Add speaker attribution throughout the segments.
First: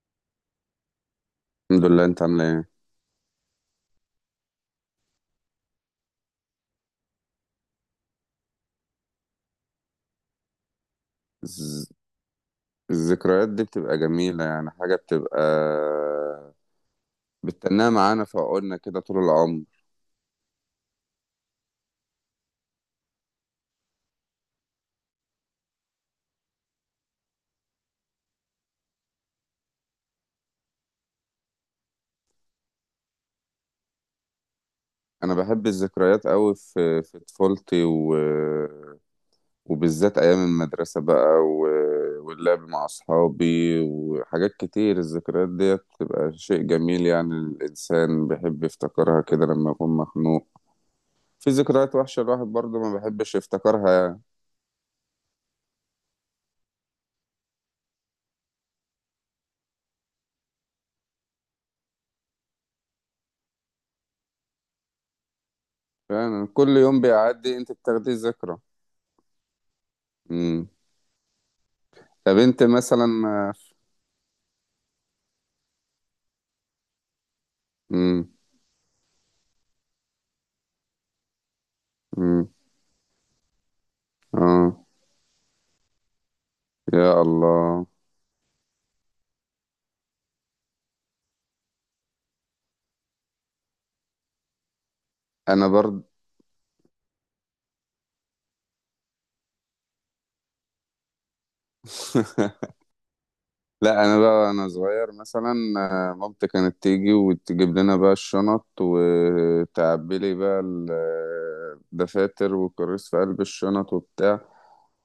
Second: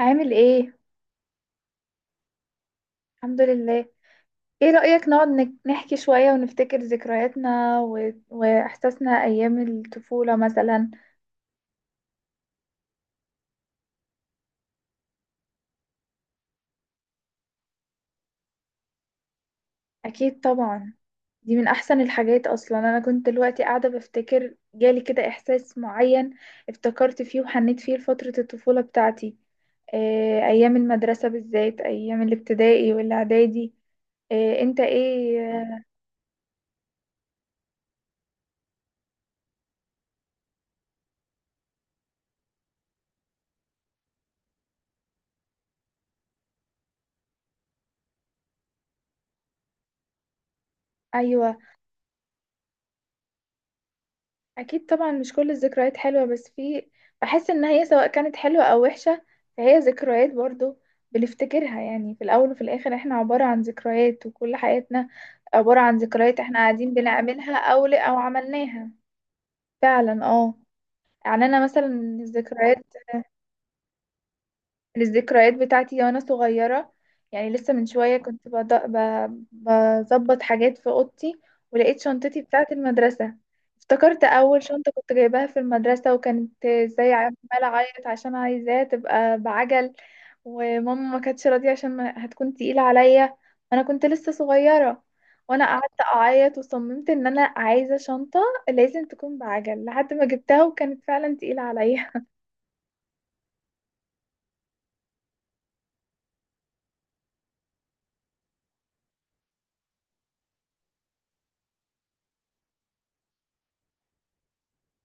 Speaker 1: عامل ايه؟
Speaker 2: الحمد لله، انت عامل ايه؟
Speaker 1: الحمد لله. ايه رأيك نقعد نحكي شوية ونفتكر ذكرياتنا واحساسنا ايام الطفولة مثلا؟
Speaker 2: الز- الذكريات دي بتبقى جميلة، يعني حاجة بتبقى بتتناها معانا في عقولنا كده طول العمر.
Speaker 1: اكيد طبعا. دي من احسن الحاجات اصلا. انا كنت دلوقتي قاعدة بفتكر، جالي كده احساس معين، افتكرت فيه وحنيت فيه لفترة الطفولة بتاعتي. إيه ايام المدرسة بالذات، ايام الابتدائي والاعدادي. إيه انت
Speaker 2: انا
Speaker 1: ايه؟
Speaker 2: بحب الذكريات قوي في طفولتي وبالذات ايام المدرسة بقى، واللعب مع اصحابي وحاجات كتير. الذكريات دي بتبقى شيء جميل، يعني الانسان بيحب يفتكرها كده لما يكون مخنوق. في
Speaker 1: ايوه.
Speaker 2: ذكريات وحشة الواحد برضه ما بيحبش يفتكرها يعني.
Speaker 1: اكيد طبعا، مش كل الذكريات حلوه بس في. بحس ان هي سواء كانت حلوه او وحشه فهي ذكريات برضو بنفتكرها. يعني في الاول وفي الاخر احنا عباره عن ذكريات، وكل حياتنا عباره عن ذكريات
Speaker 2: يعني
Speaker 1: احنا
Speaker 2: كل
Speaker 1: قاعدين
Speaker 2: يوم بيعدي
Speaker 1: بنعملها
Speaker 2: انت
Speaker 1: او
Speaker 2: بتاخديه
Speaker 1: او
Speaker 2: ذكرى.
Speaker 1: عملناها. فعلا، اه. يعني انا مثلا
Speaker 2: طب انت
Speaker 1: الذكريات،
Speaker 2: مثلا.
Speaker 1: للذكريات بتاعتي وانا صغيرة، يعني لسه من شوية
Speaker 2: امم.
Speaker 1: كنت بظبط حاجات في اوضتي، ولقيت شنطتي
Speaker 2: امم.
Speaker 1: بتاعت المدرسة. افتكرت اول
Speaker 2: اه.
Speaker 1: شنطة كنت جايباها في المدرسة، وكانت زي
Speaker 2: يا
Speaker 1: عمالة
Speaker 2: الله.
Speaker 1: اعيط عشان عايزاها تبقى بعجل، وماما ما كانتش راضية عشان هتكون تقيلة عليا وانا كنت لسه صغيرة. وانا
Speaker 2: انا
Speaker 1: قعدت
Speaker 2: برضه.
Speaker 1: اعيط وصممت ان انا عايزة شنطة لازم تكون بعجل، لحد ما جبتها وكانت فعلا تقيلة عليا.
Speaker 2: لا، انا بقى انا صغير مثلا، مامتي كانت تيجي وتجيب لنا بقى الشنط وتعبي لي بقى الدفاتر والكراسي في قلب الشنط وبتاع.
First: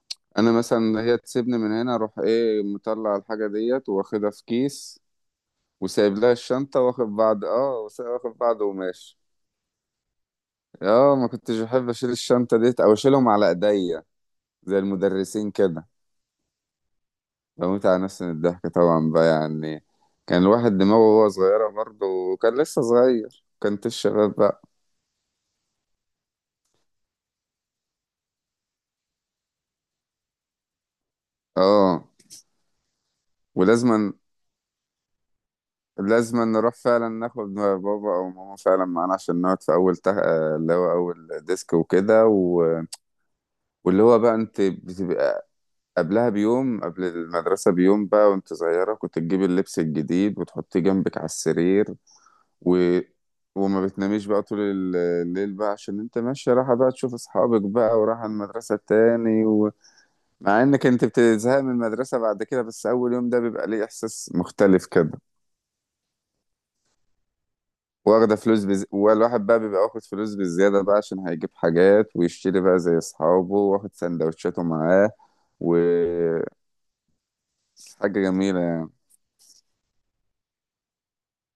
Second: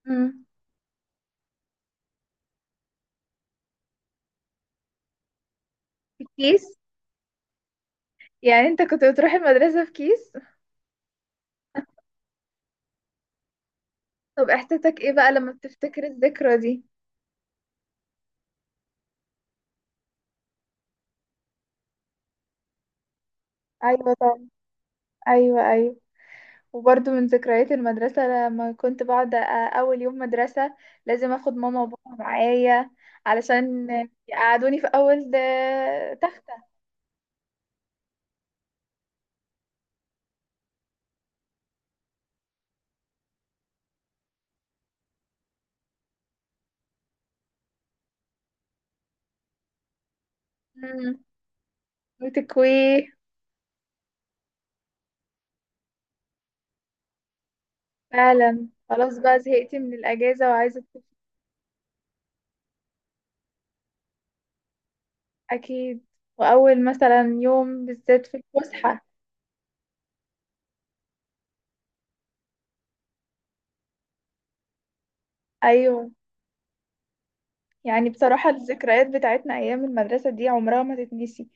Speaker 1: مم.
Speaker 2: انا مثلا هي تسيبني من هنا اروح ايه مطلع الحاجه ديت واخدها في كيس، وسايب لها
Speaker 1: الكيس،
Speaker 2: الشنطه واخد بعض، اه، واخد بعض
Speaker 1: يعني انت كنت
Speaker 2: وماشي.
Speaker 1: بتروح المدرسة في كيس؟
Speaker 2: اه، ما كنتش بحب اشيل الشنطه ديت او اشيلهم على ايديا
Speaker 1: طب
Speaker 2: زي
Speaker 1: احساسك ايه بقى
Speaker 2: المدرسين
Speaker 1: لما
Speaker 2: كده.
Speaker 1: بتفتكر الذكرى دي؟
Speaker 2: بموت على نفسي من الضحك طبعا بقى، يعني كان الواحد دماغه وهو صغيرة برضه، وكان لسه صغير، كانت
Speaker 1: ايوه
Speaker 2: الشباب
Speaker 1: طبعا.
Speaker 2: بقى.
Speaker 1: ايوه، ايوه. وبرضه من ذكريات المدرسة لما كنت بقعد اول يوم مدرسة لازم اخد ماما
Speaker 2: اه.
Speaker 1: وبابا معايا، علشان
Speaker 2: ولازما.
Speaker 1: يقعدوني في اول
Speaker 2: لازما
Speaker 1: تختة.
Speaker 2: نروح فعلا ناخد بابا او ماما فعلا معانا عشان نقعد في اللي هو اول ديسك وكده، واللي هو بقى انت بتبقى قبلها بيوم، قبل المدرسة بيوم بقى، وانت صغيرة كنت تجيبي اللبس الجديد وتحطيه جنبك
Speaker 1: مم.
Speaker 2: على السرير و...
Speaker 1: وتكويه.
Speaker 2: وما بتناميش بقى طول الليل بقى، عشان انت ماشية رايحة بقى تشوف اصحابك بقى ورايحة
Speaker 1: فعلا،
Speaker 2: المدرسة
Speaker 1: خلاص بقى
Speaker 2: تاني.
Speaker 1: زهقت من الاجازة
Speaker 2: مع
Speaker 1: وعايزة
Speaker 2: انك انت بتزهق من المدرسة بعد كده، بس اول يوم ده بيبقى ليه احساس مختلف كده.
Speaker 1: اكيد. واول مثلا يوم بالذات في الفسحة.
Speaker 2: والواحد بقى بيبقى واخد فلوس بالزيادة بقى عشان هيجيب حاجات ويشتري بقى زي اصحابه، واخد سندوتشاته معاه
Speaker 1: ايوه.
Speaker 2: وحاجة
Speaker 1: يعني بصراحة
Speaker 2: جميلة يعني.
Speaker 1: الذكريات بتاعتنا أيام المدرسة دي عمرها ما تتنسي.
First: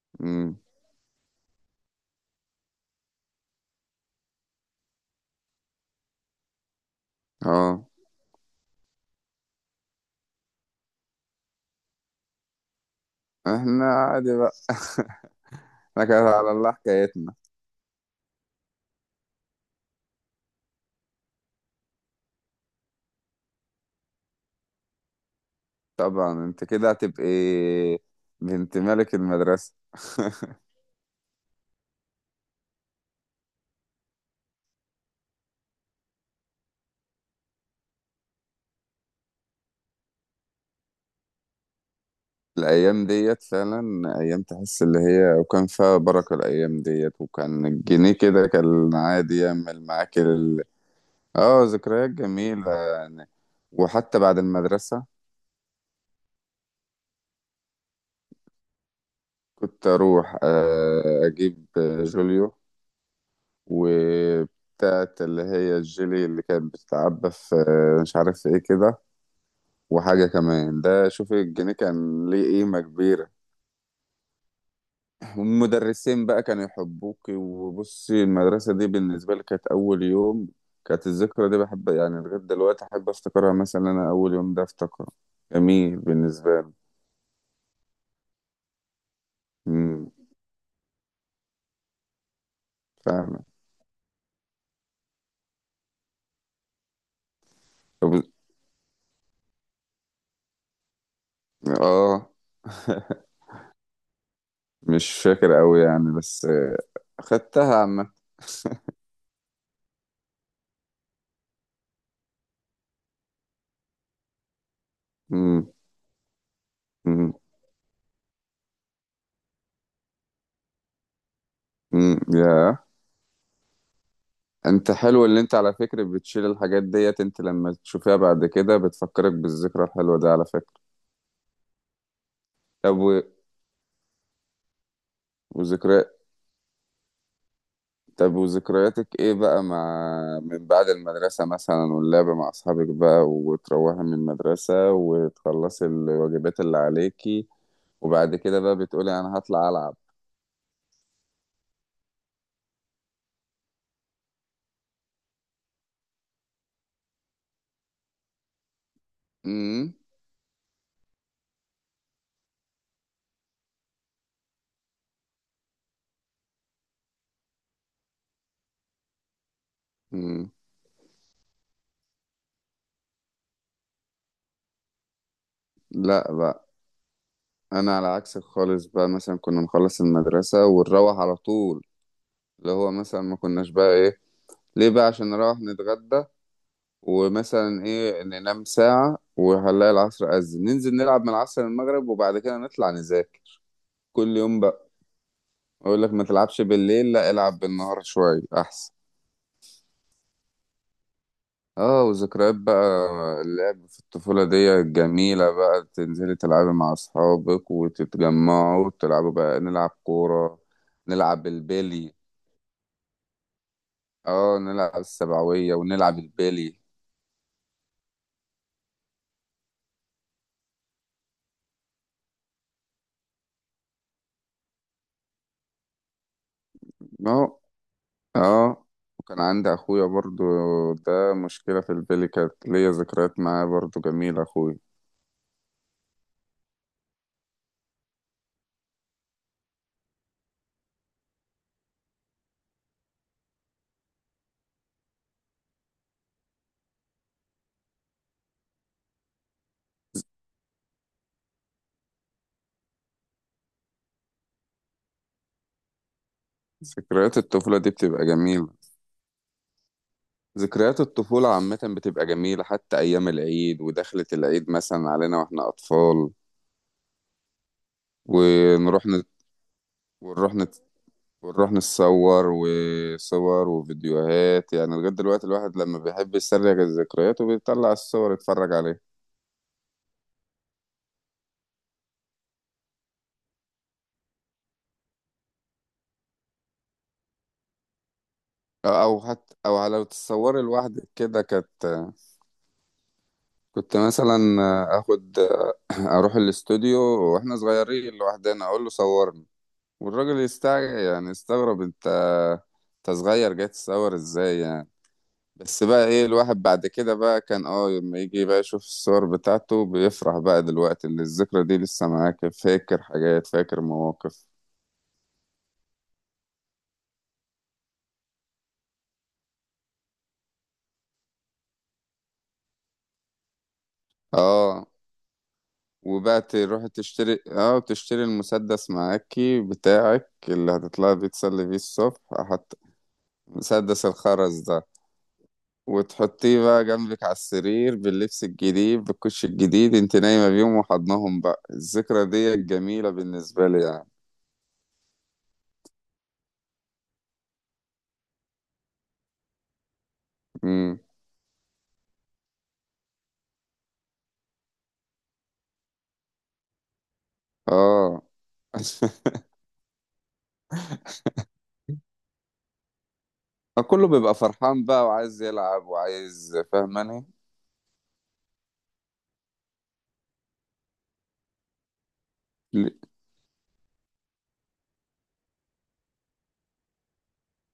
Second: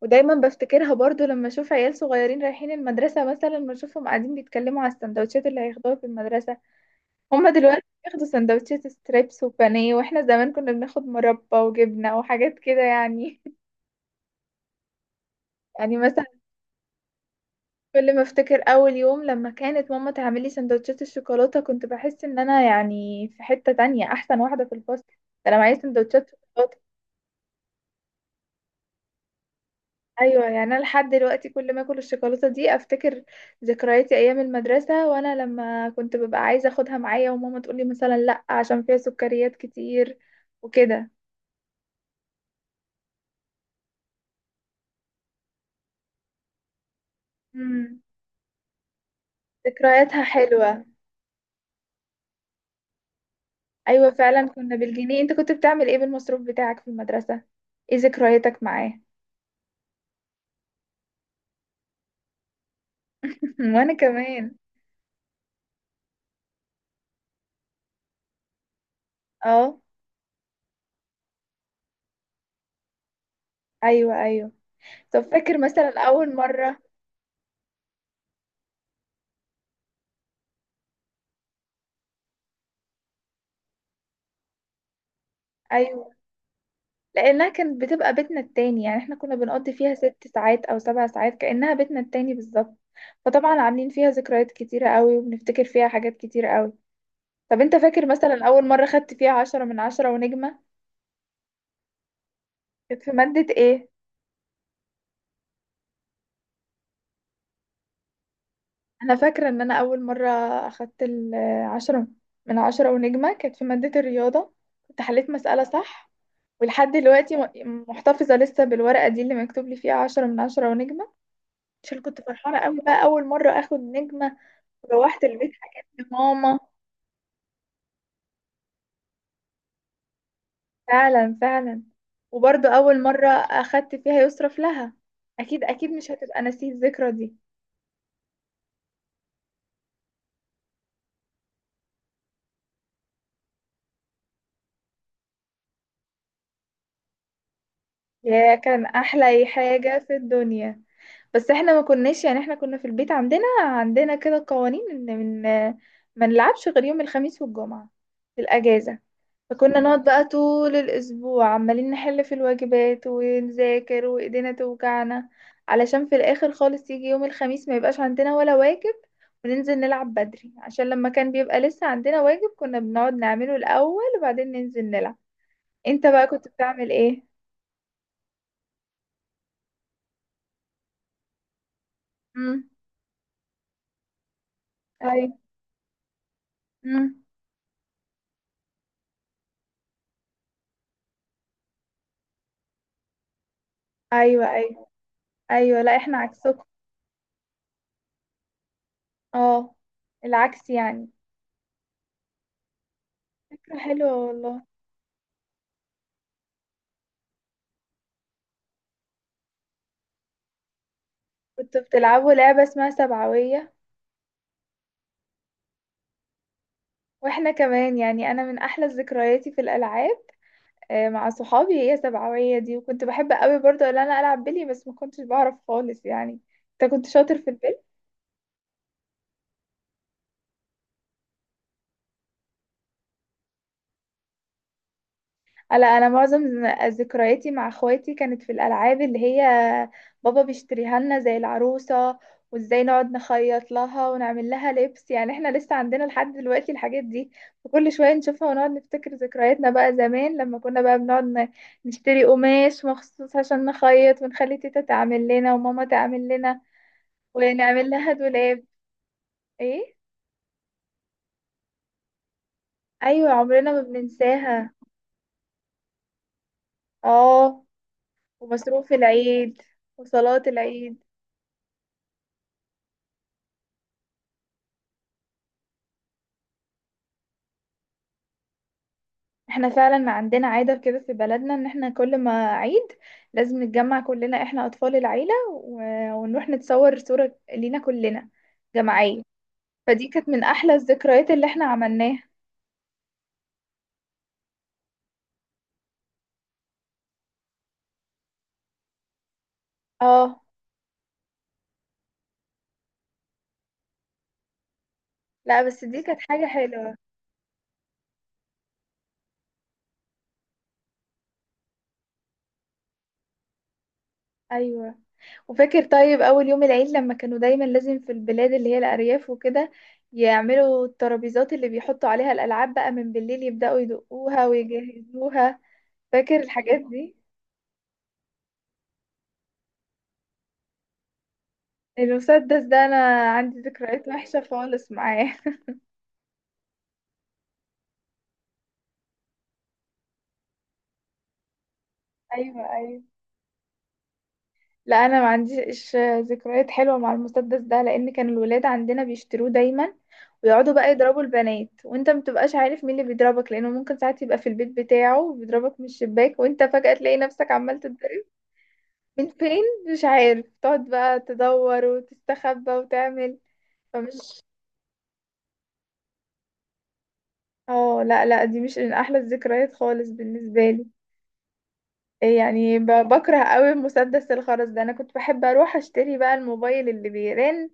Speaker 1: ودايما
Speaker 2: مم.
Speaker 1: بفتكرها برضو لما اشوف عيال صغيرين رايحين المدرسة، مثلا بشوفهم قاعدين بيتكلموا على السندوتشات اللي هياخدوها في المدرسة. هما دلوقتي
Speaker 2: اه.
Speaker 1: بياخدوا سندوتشات ستريبس وبانيه، واحنا زمان كنا بناخد مربى وجبنة وحاجات كده يعني.
Speaker 2: احنا عادي بقى.
Speaker 1: يعني
Speaker 2: احنا
Speaker 1: مثلا
Speaker 2: كده على الله حكايتنا.
Speaker 1: كل ما افتكر اول يوم لما كانت ماما تعمل لي سندوتشات الشوكولاتة كنت بحس ان انا يعني في حتة تانية، احسن واحدة في الفصل، ده انا معايا سندوتشات
Speaker 2: طبعا انت
Speaker 1: شوكولاتة.
Speaker 2: كده هتبقي بنت ملك المدرسة.
Speaker 1: ايوه، يعني انا لحد دلوقتي كل ما اكل الشوكولاته دي افتكر ذكرياتي ايام المدرسه، وانا لما كنت ببقى عايزه اخدها معايا وماما تقولي مثلا لا عشان فيها سكريات كتير وكده.
Speaker 2: الأيام ديت فعلا أيام، تحس اللي هي وكان فيها بركة الأيام ديت، وكان
Speaker 1: امم
Speaker 2: الجنيه كده كان عادي يعمل معاك
Speaker 1: ذكرياتها
Speaker 2: ال...
Speaker 1: حلوه.
Speaker 2: اه، ذكريات جميلة يعني،
Speaker 1: ايوه
Speaker 2: وحتى بعد
Speaker 1: فعلا، كنا
Speaker 2: المدرسة
Speaker 1: بالجنيه. انت كنت بتعمل ايه بالمصروف بتاعك في المدرسه؟ ايه ذكرياتك معاه؟
Speaker 2: كنت أروح أجيب جوليو
Speaker 1: وانا كمان.
Speaker 2: وبتاعت اللي هي الجيلي اللي كانت بتتعبى في، مش عارف ايه كده.
Speaker 1: اه.
Speaker 2: وحاجة كمان، ده شوفي الجنيه كان ليه قيمة كبيرة،
Speaker 1: ايوه، ايوه. طب فاكر مثلا
Speaker 2: والمدرسين
Speaker 1: اول
Speaker 2: بقى كانوا
Speaker 1: مره؟
Speaker 2: يحبوك. وبصي المدرسة دي بالنسبة لي، كانت أول يوم كانت الذكرى دي بحب يعني لغاية دلوقتي أحب أفتكرها، مثلا أنا أول يوم ده أفتكره جميل
Speaker 1: أيوة.
Speaker 2: بالنسبة لي.
Speaker 1: لانها كانت بتبقى بيتنا التاني، يعني احنا كنا بنقضي فيها
Speaker 2: أمم،
Speaker 1: 6 ساعات او 7 ساعات كانها بيتنا التاني بالظبط.
Speaker 2: فعلا.
Speaker 1: فطبعا عاملين فيها ذكريات كتيره قوي وبنفتكر فيها حاجات كتيره قوي. طب انت فاكر
Speaker 2: طب.
Speaker 1: مثلا اول مره خدت فيها 10 من 10 ونجمه؟
Speaker 2: آه.
Speaker 1: كانت في ماده ايه؟
Speaker 2: مش فاكر أوي يعني، بس خدتها عامة.
Speaker 1: انا فاكره ان انا اول مره اخدت ال10 من 10 ونجمه كانت في ماده الرياضه، كنت حليت مساله
Speaker 2: أمم.
Speaker 1: صح. ولحد
Speaker 2: أمم.
Speaker 1: دلوقتي محتفظه لسه بالورقه دي اللي مكتوب لي فيها 10 من 10 ونجمه، عشان
Speaker 2: أمم،
Speaker 1: كنت فرحانه قوي
Speaker 2: يا
Speaker 1: بقى اول مره اخد نجمه.
Speaker 2: أنت
Speaker 1: روحت
Speaker 2: حلو اللي
Speaker 1: البيت
Speaker 2: أنت على
Speaker 1: حكيت
Speaker 2: فكرة بتشيل
Speaker 1: لماما.
Speaker 2: الحاجات ديت، أنت لما تشوفها بعد كده بتفكرك بالذكرى الحلوة دي على فكرة.
Speaker 1: فعلا، فعلا. وبرضه
Speaker 2: طب
Speaker 1: أول
Speaker 2: و-
Speaker 1: مرة أخدت فيها يصرف لها. أكيد، أكيد مش
Speaker 2: وذكريات.
Speaker 1: هتبقى نسيت الذكرى دي.
Speaker 2: طب وذكرياتك ايه بقى مع من بعد المدرسة مثلا؟ واللعب مع اصحابك بقى، وتروحي من المدرسة وتخلصي الواجبات اللي عليكي وبعد
Speaker 1: يا،
Speaker 2: كده بقى
Speaker 1: كان
Speaker 2: بتقولي انا
Speaker 1: أحلى
Speaker 2: هطلع العب.
Speaker 1: حاجة في الدنيا. بس احنا ما كناش يعني، احنا كنا في البيت عندنا كده قوانين ان من ما نلعبش غير يوم الخميس والجمعة في الأجازة. فكنا
Speaker 2: امم.
Speaker 1: نقعد بقى طول الأسبوع عمالين نحل في الواجبات ونذاكر وإيدينا توجعنا، علشان في الآخر خالص يجي يوم الخميس ما يبقاش عندنا ولا واجب وننزل نلعب
Speaker 2: أمم.
Speaker 1: بدري. عشان لما كان بيبقى لسه عندنا واجب كنا بنقعد نعمله الأول وبعدين ننزل نلعب. انت بقى
Speaker 2: لا
Speaker 1: كنت
Speaker 2: بقى،
Speaker 1: بتعمل ايه؟
Speaker 2: انا على عكسك خالص بقى. مثلا كنا نخلص المدرسة ونروح على طول،
Speaker 1: امم.
Speaker 2: اللي هو مثلا ما كناش بقى ايه، ليه بقى؟ عشان
Speaker 1: ايوه.
Speaker 2: نروح نتغدى
Speaker 1: امم.
Speaker 2: ومثلا ايه ننام ساعة، وهنلاقي العصر أذن ننزل نلعب من العصر للمغرب، وبعد كده نطلع نذاكر، كل
Speaker 1: ايوه،
Speaker 2: يوم.
Speaker 1: ايوه، ايوه. لا،
Speaker 2: اقول لك
Speaker 1: احنا
Speaker 2: ما تلعبش
Speaker 1: عكسكم.
Speaker 2: بالليل، لا العب بالنهار شوية احسن.
Speaker 1: اه. العكس يعني.
Speaker 2: اه، وذكريات بقى
Speaker 1: فكرة
Speaker 2: اللعب في
Speaker 1: حلوة
Speaker 2: الطفولة
Speaker 1: والله.
Speaker 2: دي جميلة بقى، تنزلي تلعبي مع اصحابك وتتجمعوا وتلعبوا بقى، نلعب كورة، نلعب
Speaker 1: كنت
Speaker 2: البيلي.
Speaker 1: بتلعبوا لعبة اسمها سبعوية؟
Speaker 2: اه، نلعب السبعوية ونلعب البيلي.
Speaker 1: واحنا كمان، يعني انا من احلى ذكرياتي في الالعاب، مع صحابي هي سبعوية دي. وكنت بحب قوي برضه ان انا العب بلي بس ما كنتش بعرف خالص يعني. انت كنت شاطر في
Speaker 2: اه.
Speaker 1: البلي؟
Speaker 2: اه، وكان عندي اخويا برضو، ده مشكلة في البيلي كانت ليا ذكريات معاه برضو جميلة، اخويا.
Speaker 1: لا، انا معظم ذكرياتي مع اخواتي كانت في الالعاب اللي هي بابا بيشتريها لنا زي العروسه، وازاي نقعد نخيط لها ونعمل لها لبس. يعني احنا لسه عندنا لحد دلوقتي الحاجات دي، وكل شويه نشوفها ونقعد نفتكر ذكرياتنا بقى زمان لما كنا بقى بنقعد نشتري قماش مخصوص عشان نخيط ونخلي تيتا تعمل لنا وماما تعمل لنا
Speaker 2: ذكريات الطفولة دي
Speaker 1: ونعمل لها
Speaker 2: بتبقى
Speaker 1: دولاب.
Speaker 2: جميلة.
Speaker 1: ايه.
Speaker 2: ذكريات الطفولة عامة بتبقى جميلة، حتى أيام
Speaker 1: ايوه، عمرنا
Speaker 2: العيد
Speaker 1: ما
Speaker 2: ودخلة العيد
Speaker 1: بننساها.
Speaker 2: مثلا علينا وإحنا أطفال،
Speaker 1: اه. ومصروف
Speaker 2: ونروح نت...
Speaker 1: العيد وصلاه
Speaker 2: ونروح نت...
Speaker 1: العيد.
Speaker 2: ونروح نتصور وصور وفيديوهات، يعني لغاية دلوقتي الواحد لما بيحب يسرق الذكريات وبيطلع الصور يتفرج عليها.
Speaker 1: احنا فعلا عندنا عادة كده في بلدنا، ان احنا كل ما عيد لازم نتجمع كلنا، احنا اطفال العيلة ونروح نتصور صورة لينا كلنا
Speaker 2: أو
Speaker 1: جماعية.
Speaker 2: حتى أو لو
Speaker 1: فدي كانت من
Speaker 2: تتصوري
Speaker 1: احلى
Speaker 2: لوحدك
Speaker 1: الذكريات
Speaker 2: كده،
Speaker 1: اللي احنا
Speaker 2: كانت
Speaker 1: عملناها.
Speaker 2: كنت مثلا آخد أروح الاستوديو وإحنا صغيرين لوحدنا أقول له صورني، والراجل
Speaker 1: اه.
Speaker 2: يستع يعني يستغرب، أنت أنت صغير جاي تصور إزاي يعني؟
Speaker 1: لا
Speaker 2: بس
Speaker 1: بس دي
Speaker 2: بقى
Speaker 1: كانت
Speaker 2: ايه،
Speaker 1: حاجة
Speaker 2: الواحد بعد
Speaker 1: حلوة.
Speaker 2: كده بقى كان اه لما يجي بقى يشوف الصور بتاعته بيفرح بقى دلوقتي، اللي الذكرى دي لسه معاك، فاكر حاجات، فاكر مواقف.
Speaker 1: ايوه. وفاكر طيب اول يوم العيد لما كانوا دايما لازم في البلاد اللي هي الارياف وكده يعملوا الترابيزات اللي بيحطوا عليها الالعاب بقى من بالليل يبدأوا يدقوها
Speaker 2: اه،
Speaker 1: ويجهزوها؟ فاكر
Speaker 2: وبقى
Speaker 1: الحاجات
Speaker 2: تروح
Speaker 1: دي؟
Speaker 2: تشتري، اه، تشتري المسدس معاكي بتاعك اللي هتطلعي بيه تسلي بيه الصبح،
Speaker 1: المسدس
Speaker 2: حط
Speaker 1: ده انا عندي
Speaker 2: مسدس
Speaker 1: ذكريات وحشه
Speaker 2: الخرز ده
Speaker 1: خالص معاه.
Speaker 2: وتحطيه بقى جنبك على السرير باللبس الجديد بالكوش الجديد، انت نايمة بيهم وحضنهم بقى، الذكرى دي
Speaker 1: ايوه، ايوه.
Speaker 2: الجميلة بالنسبة لي يعني.
Speaker 1: لا، انا ما عنديش ذكريات حلوه مع المسدس ده، لان كان الولاد عندنا بيشتروه دايما ويقعدوا بقى
Speaker 2: امم.
Speaker 1: يضربوا البنات، وانت ما بتبقاش عارف مين اللي بيضربك، لانه ممكن ساعات يبقى في البيت بتاعه بيضربك من الشباك، وانت فجأة تلاقي نفسك عمال
Speaker 2: اه.
Speaker 1: تتضرب. من فين؟ مش عارف، تقعد بقى تدور وتستخبى وتعمل.
Speaker 2: كله بيبقى
Speaker 1: فمش،
Speaker 2: فرحان بقى وعايز يلعب وعايز، فاهماني؟
Speaker 1: اه، لا لا، دي مش من احلى الذكريات خالص بالنسبه لي. يعني
Speaker 2: ل-
Speaker 1: بكره قوي مسدس الخرز ده. انا كنت بحب اروح اشتري بقى الموبايل اللي بيرن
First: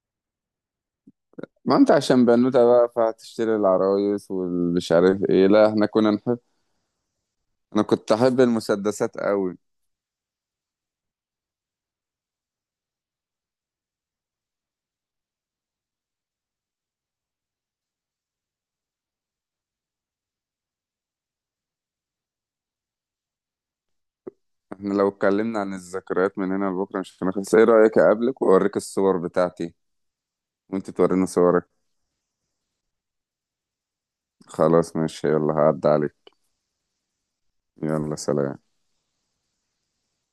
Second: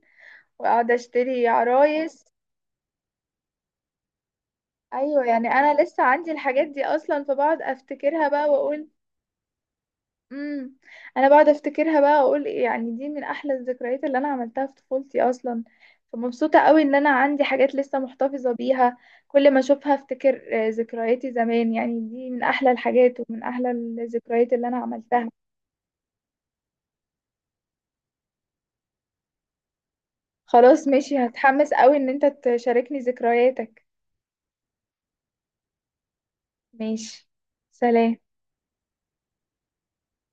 Speaker 1: واقعد اشتري
Speaker 2: ما انت
Speaker 1: عرايس.
Speaker 2: عشان بنوتة بقى فهتشتري العرايس والمش عارف
Speaker 1: ايوه
Speaker 2: ايه،
Speaker 1: يعني
Speaker 2: لا
Speaker 1: انا
Speaker 2: احنا
Speaker 1: لسه
Speaker 2: كنا
Speaker 1: عندي
Speaker 2: نحب،
Speaker 1: الحاجات دي اصلا، فبقعد
Speaker 2: انا كنت
Speaker 1: افتكرها
Speaker 2: احب
Speaker 1: بقى واقول
Speaker 2: المسدسات قوي.
Speaker 1: امم انا بقعد افتكرها بقى واقول إيه، يعني دي من احلى الذكريات اللي انا عملتها في طفولتي اصلا. فمبسوطة قوي ان انا عندي حاجات لسه محتفظة بيها، كل ما اشوفها افتكر ذكرياتي زمان. يعني دي من احلى الحاجات ومن احلى الذكريات اللي انا
Speaker 2: احنا لو
Speaker 1: عملتها.
Speaker 2: اتكلمنا عن الذكريات من هنا لبكره مش هنخلص، ايه رأيك اقابلك واوريك الصور بتاعتي
Speaker 1: خلاص
Speaker 2: وانت
Speaker 1: ماشي،
Speaker 2: توريني صورك؟
Speaker 1: هتحمس قوي ان انت تشاركني ذكرياتك.
Speaker 2: خلاص، ماشي، يلا هعدي عليك.
Speaker 1: ماشي.
Speaker 2: يلا
Speaker 1: سلام.
Speaker 2: سلام.